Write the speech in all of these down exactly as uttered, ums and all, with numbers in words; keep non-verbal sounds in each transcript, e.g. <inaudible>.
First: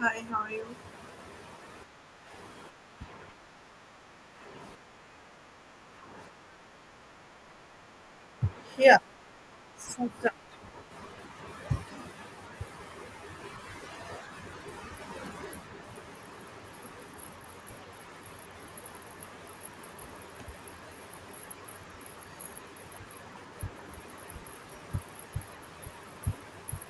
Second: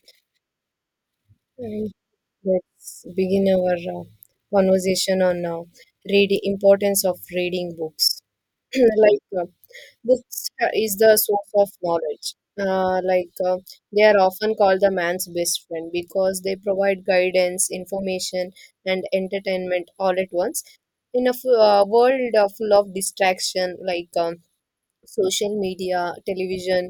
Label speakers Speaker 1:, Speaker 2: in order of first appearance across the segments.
Speaker 1: Hi, how are you?
Speaker 2: And let's begin our uh, conversation on uh, reading importance of reading books. <clears throat>
Speaker 1: Yeah,
Speaker 2: like uh,
Speaker 1: so the-
Speaker 2: books uh, is the source of knowledge. Uh, like uh, they are often called the man's best friend because they provide guidance, information, and entertainment all at once. In a f- uh, world uh, full of distraction, like um, social media, television,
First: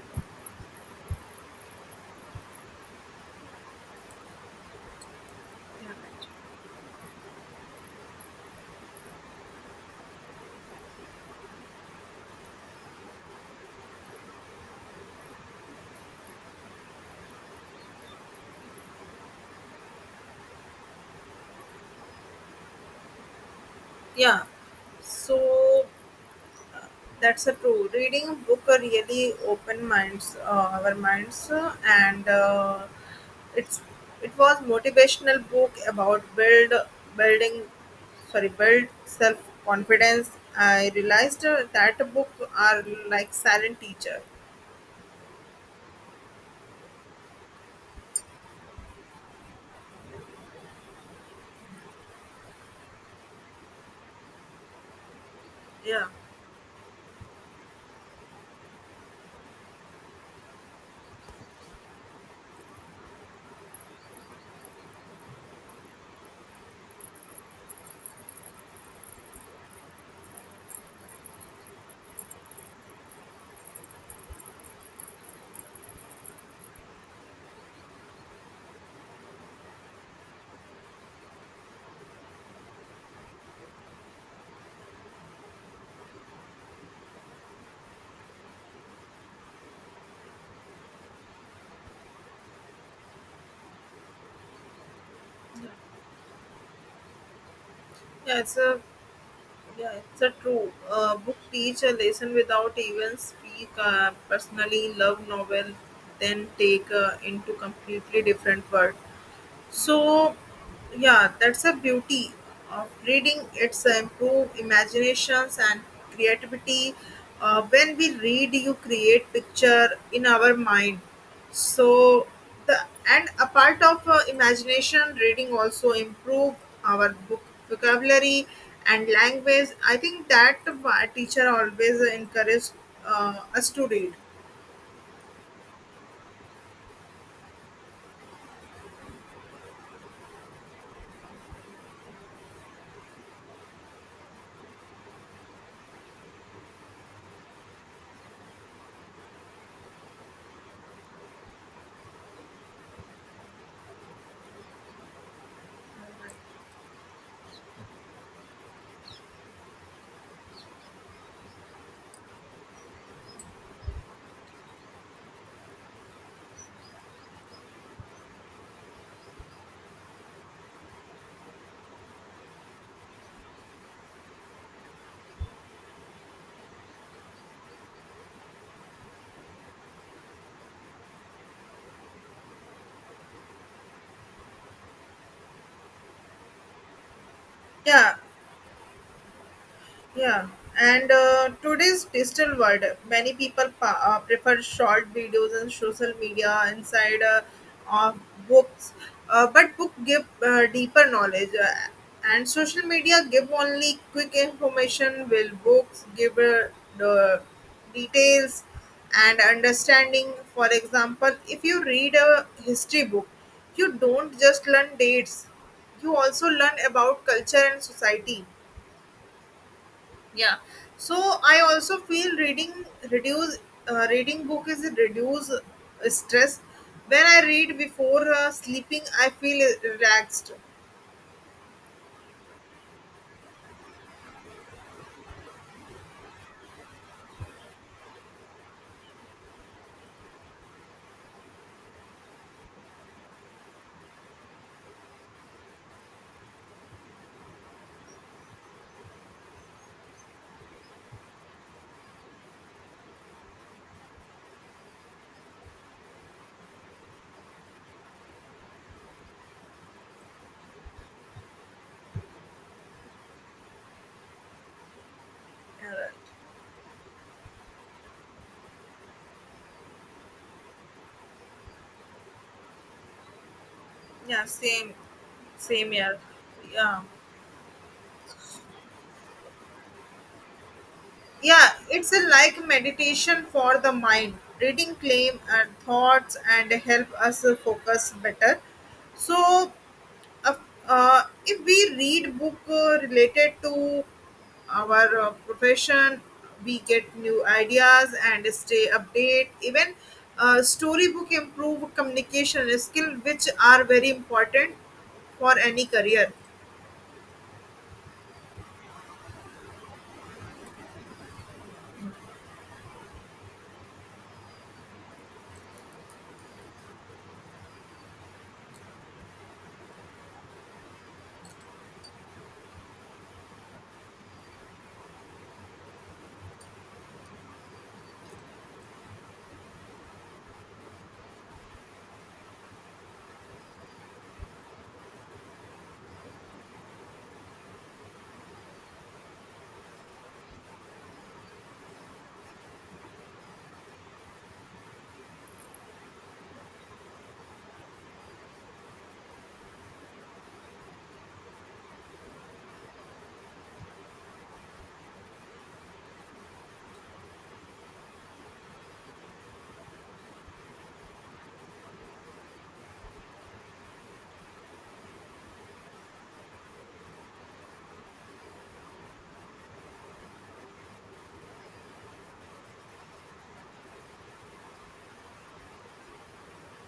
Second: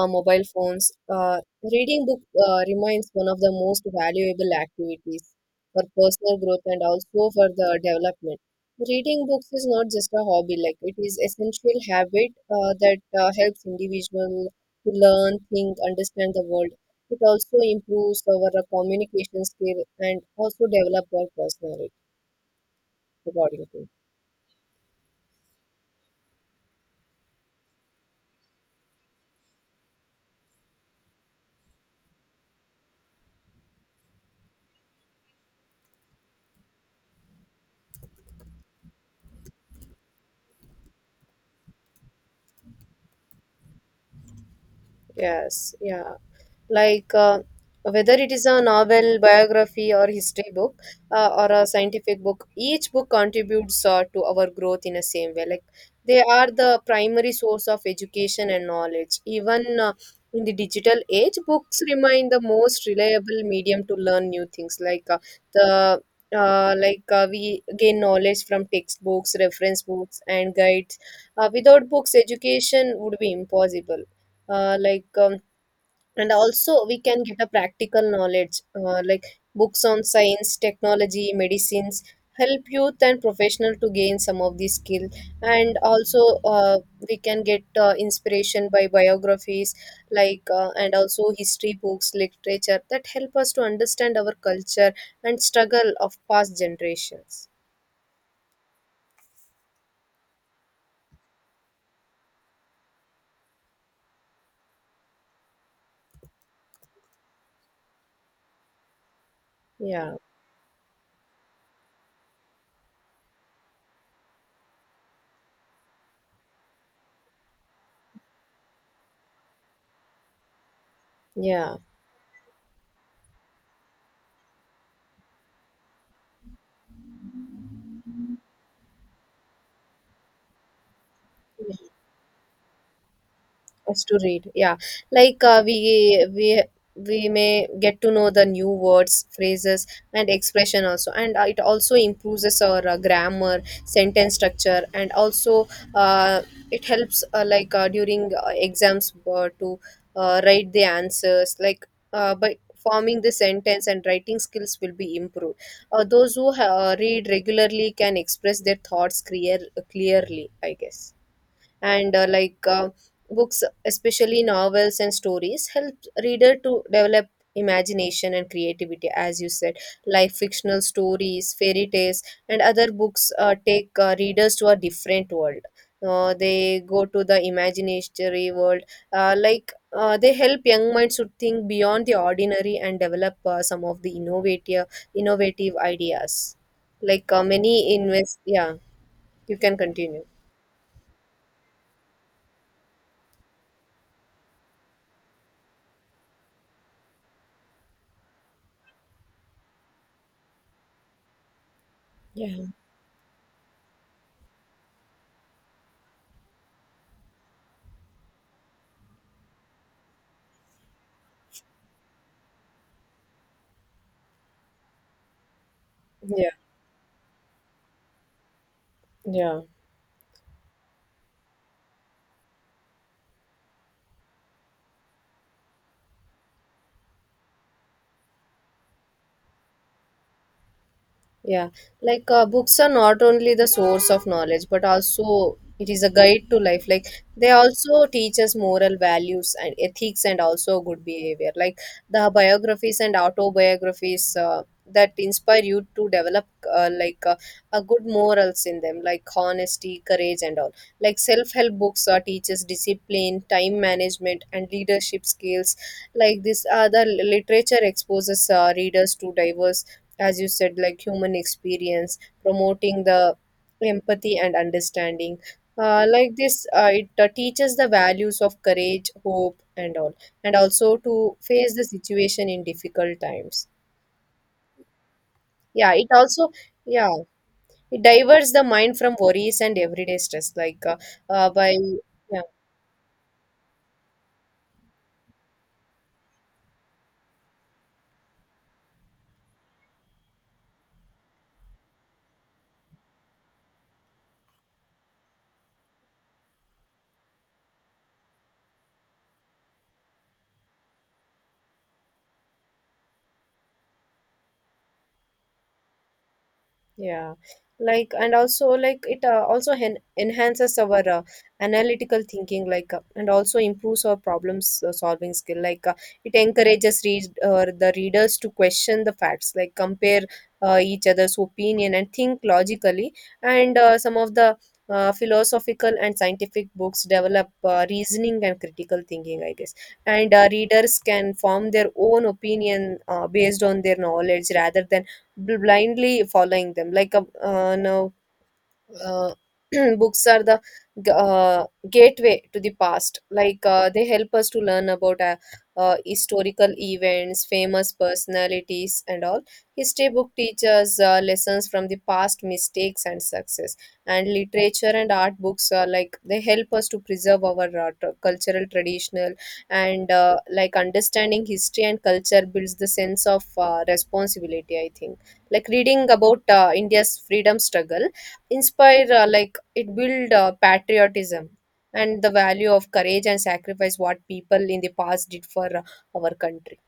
Speaker 2: uh, mobile phones. Uh, reading book uh, remains one of the most valuable activities for
Speaker 1: Yeah.
Speaker 2: personal growth and also for the development. Reading books is not just a hobby; like it is essential habit uh, that uh, helps individual to learn, think, understand the world. It also improves our uh, communication skill and also develop our personality according to.
Speaker 1: Yeah. So that's a true. Reading a book really open minds, uh, our minds, uh, and uh, it's it was motivational book about build building, sorry, build self confidence. I realized uh, that book are like silent teacher.
Speaker 2: Yes, yeah. Like uh, Whether it is a novel, biography, or history book, uh, or a scientific book, each book contributes uh, to our growth in a same way. Like
Speaker 1: Yeah,
Speaker 2: they are the primary source of education and knowledge. Even uh, in the digital age, books remain the most reliable medium to learn new things. Like uh, the uh, like uh, We gain knowledge from textbooks, reference books, and guides. Uh, without books, education would be impossible uh, like um, and also we can get a practical knowledge uh, like books on science technology medicines help youth and professional to gain some of these skills and also uh, we can get uh, inspiration by biographies like uh, and also history books literature that help us to understand our culture and struggle of past generations.
Speaker 1: yeah. It's a Yeah, it's a true. Uh, book teach a lesson without even speak. Uh, personally, love novel then take uh, into completely different world.
Speaker 2: Yeah,
Speaker 1: So, yeah, that's a beauty of reading. It's a improve imaginations and creativity. Uh, when we read, you create picture in our mind.
Speaker 2: yeah,
Speaker 1: So the and a part of uh, imagination reading also improve our book vocabulary and language. I think that uh, teacher always encourage uh, us to
Speaker 2: us
Speaker 1: read.
Speaker 2: to read, yeah. Like uh, we we we may get to know the new words phrases and expression also and uh, it also improves our uh, grammar sentence structure and also uh, it helps uh, like uh, during uh, exams uh, to uh, write the answers like uh, by forming the sentence and writing skills will be improved. Uh, those who uh, read regularly can express their thoughts clear clearly I guess. And uh, like uh, books especially novels and stories help reader to develop imagination and creativity as you said, like fictional stories fairy tales and other books uh, take uh, readers to a different world. Uh, they go to the imaginary world. Uh, like uh, they help young minds to think beyond the ordinary and develop uh, some of the innovative innovative ideas. Like uh, many
Speaker 1: Yeah,
Speaker 2: invest, yeah. You can continue.
Speaker 1: yeah, and uh, today's digital world, many people pa- uh, prefer short videos and social media inside uh, of books. Uh, but book give uh, deeper knowledge, uh, and
Speaker 2: Yeah.
Speaker 1: social media give only quick information. Will books give uh, the details and understanding? For example, if you read a history book, you don't just learn dates; you also
Speaker 2: Yeah.
Speaker 1: learn about culture and society.
Speaker 2: Yeah.
Speaker 1: Yeah, so I also feel reading reduce uh, reading book is reduce uh, stress. When I read before uh, sleeping, I feel relaxed.
Speaker 2: Yeah, like uh, books are not only the source of knowledge, but also it is a guide to life. Like they also teach us moral values and ethics and also good behavior. Like the biographies and autobiographies uh, that inspire you to develop uh, like uh, a good morals in them, like honesty, courage, and all. Like self-help books uh, teaches discipline, time management, and leadership skills. Like this, other literature exposes uh, readers to diverse as you said like human experience promoting the empathy and understanding. Uh,
Speaker 1: Uh,
Speaker 2: like this uh, it uh, Teaches the values of courage hope and all, and also to face the situation in difficult times.
Speaker 1: yeah, same
Speaker 2: Yeah
Speaker 1: same
Speaker 2: it
Speaker 1: here.
Speaker 2: also,
Speaker 1: Yeah,
Speaker 2: yeah, it diverts the mind from worries and everyday stress like uh, uh,
Speaker 1: yeah,
Speaker 2: by
Speaker 1: it's a
Speaker 2: yeah.
Speaker 1: like meditation for the mind. Reading claim and thoughts and help us focus better. So of- uh, if we read book uh, related to our uh, profession, we get new ideas and stay update. Even uh, storybook improve communication skill which are very important for any career.
Speaker 2: Yeah, like and also like it uh, also hen enhances our uh, analytical thinking, like uh, and also improves our problems uh, solving skill. Like uh, it encourages read uh, the readers to question the facts, like compare uh, each other's opinion and think logically. And uh, some of the uh, philosophical and scientific books develop uh, reasoning and critical thinking, I guess. And uh, readers can form their own opinion uh, based on their knowledge rather than blindly following them like a uh, no uh, <clears throat> books are the g- uh, gateway to the past. Like uh, they help us to learn about uh, uh, historical events, famous personalities, and all. History book teaches uh, lessons from the past mistakes and success. And literature and art books are like they help us to preserve our uh, tr- cultural traditional and uh, like understanding history and culture builds the sense of uh, responsibility. I think like reading about uh, India's freedom struggle inspire uh, like it build uh, patriotism and the value of courage and sacrifice what people in the past did for uh, our country.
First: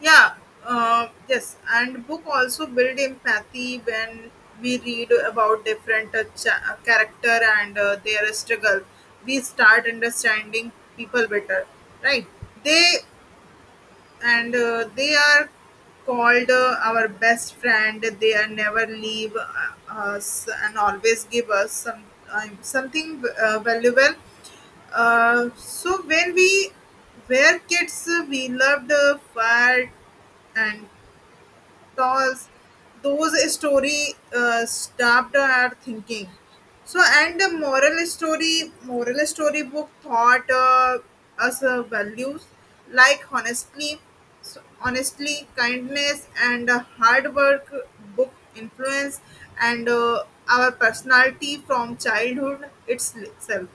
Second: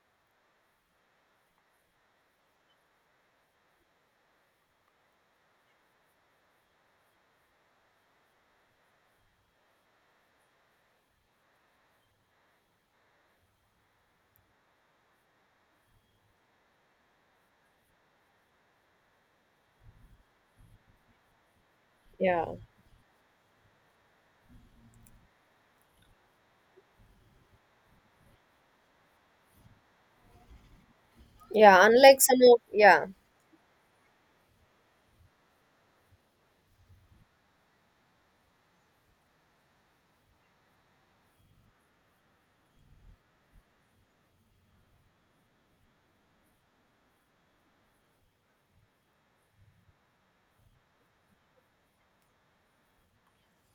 Speaker 1: Yeah, uh, yes, and book also build empathy. When we read about different uh, cha- uh, character and uh, their struggle, we start understanding people better, right? they and uh, they are called uh, our best friend. They are never leave uh, us and always give us some
Speaker 2: Yeah,
Speaker 1: um, something uh, valuable. Uh, so when we were kids, uh, we loved uh, fire and
Speaker 2: yeah, unlike some
Speaker 1: those
Speaker 2: of, yeah.
Speaker 1: those story uh, stopped at thinking. So, and the moral story moral story book taught uh, us uh, values like honestly, so honestly, kindness and uh, hard work. Book influence and uh, our personality from childhood itself.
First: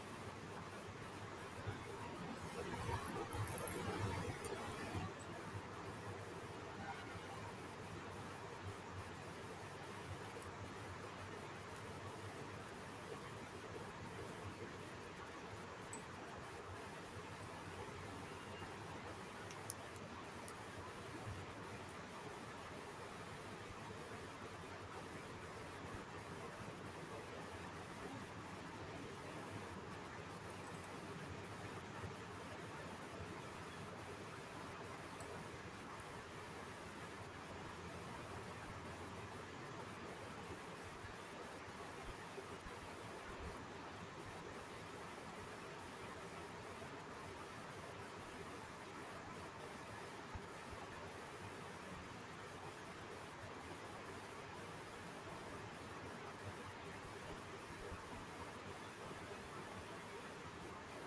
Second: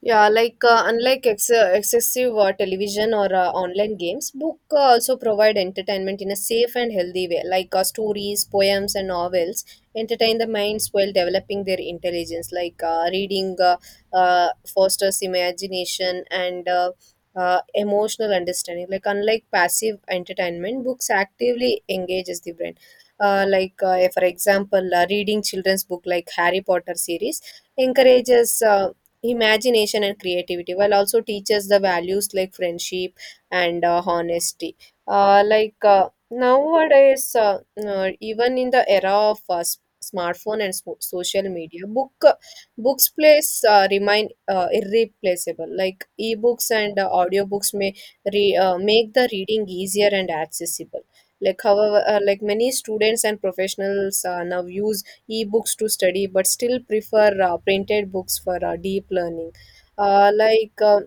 Speaker 2: Yeah, like uh, unlike ex- uh, excessive uh, television or uh, online games, book uh, also provide entertainment in a safe and healthy way. Like uh, stories, poems, and novels entertain the minds while developing their intelligence. Like uh, reading uh, uh, Fosters imagination and uh, uh, emotional understanding. Like unlike passive entertainment, books actively engages the brain. Uh, like uh, for example, uh, reading children's book like Harry Potter series encourages. Uh, imagination and creativity while also teaches the values like friendship and uh, honesty. Uh, like uh, nowadays uh, uh, Even in the era of uh, s- smartphone and so- social media book uh, books place uh, remain uh, irreplaceable, like ebooks and uh, audiobooks may re- uh, make the reading easier and accessible. Like however uh, like many students and professionals uh, now use e-books to study, but still prefer uh, printed books for uh, deep learning. Uh, like uh,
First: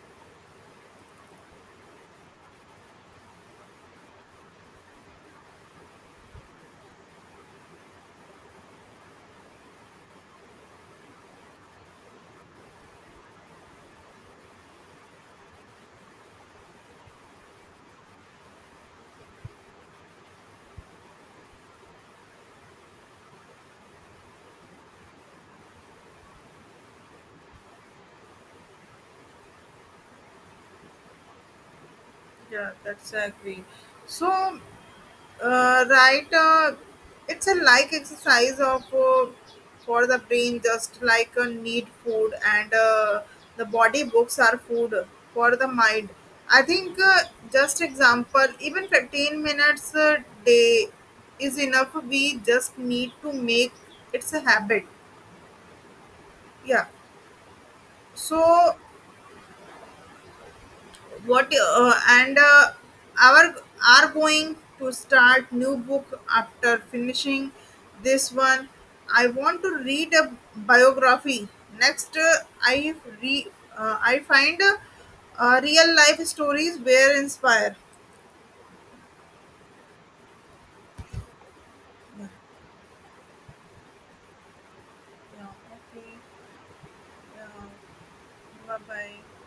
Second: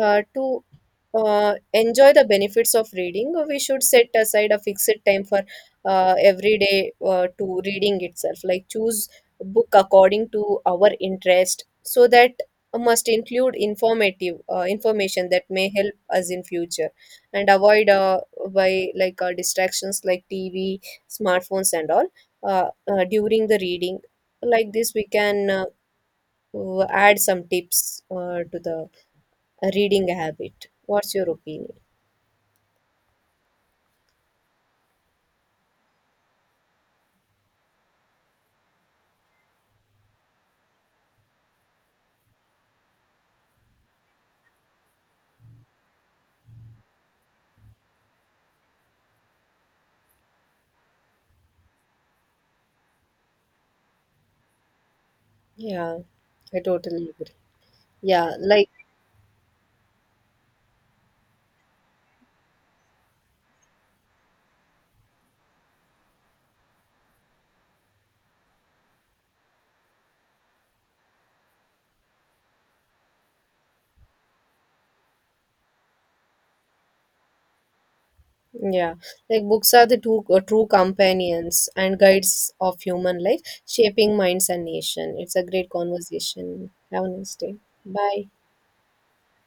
Speaker 2: uh, to uh, enjoy the benefits of reading, we should set aside a fixed time for uh, every day uh, to reading itself. Like choose book according to our interest, so that must include informative uh, information that may help us in future, and avoid uh, by like uh, distractions like T V, smartphones, and all uh, uh, during the reading. Like this, we can uh, add some tips uh, to the a reading habit. What's your opinion?
Speaker 1: Yeah, that's I agree. So, Uh, right. Uh, it's a like exercise of uh, for the brain, just like uh, need food and uh, the body. Books are food for the mind. I think uh, just example, even fifteen minutes a day is enough. We just need to make it's a habit.
Speaker 2: Yeah, I
Speaker 1: Yeah.
Speaker 2: totally agree. Yeah, like,
Speaker 1: So what uh, and uh, our are going to start new book after finishing this one. I want to read a biography next. uh, i re uh, I find uh, uh, real life stories where inspire.
Speaker 2: yeah, like books are the two uh, true companions and
Speaker 1: Yeah,
Speaker 2: guides of human life, shaping minds and nation. It's a
Speaker 1: yeah,
Speaker 2: great
Speaker 1: okay.
Speaker 2: conversation. Have a nice
Speaker 1: Yeah,
Speaker 2: day. Bye.
Speaker 1: bye bye.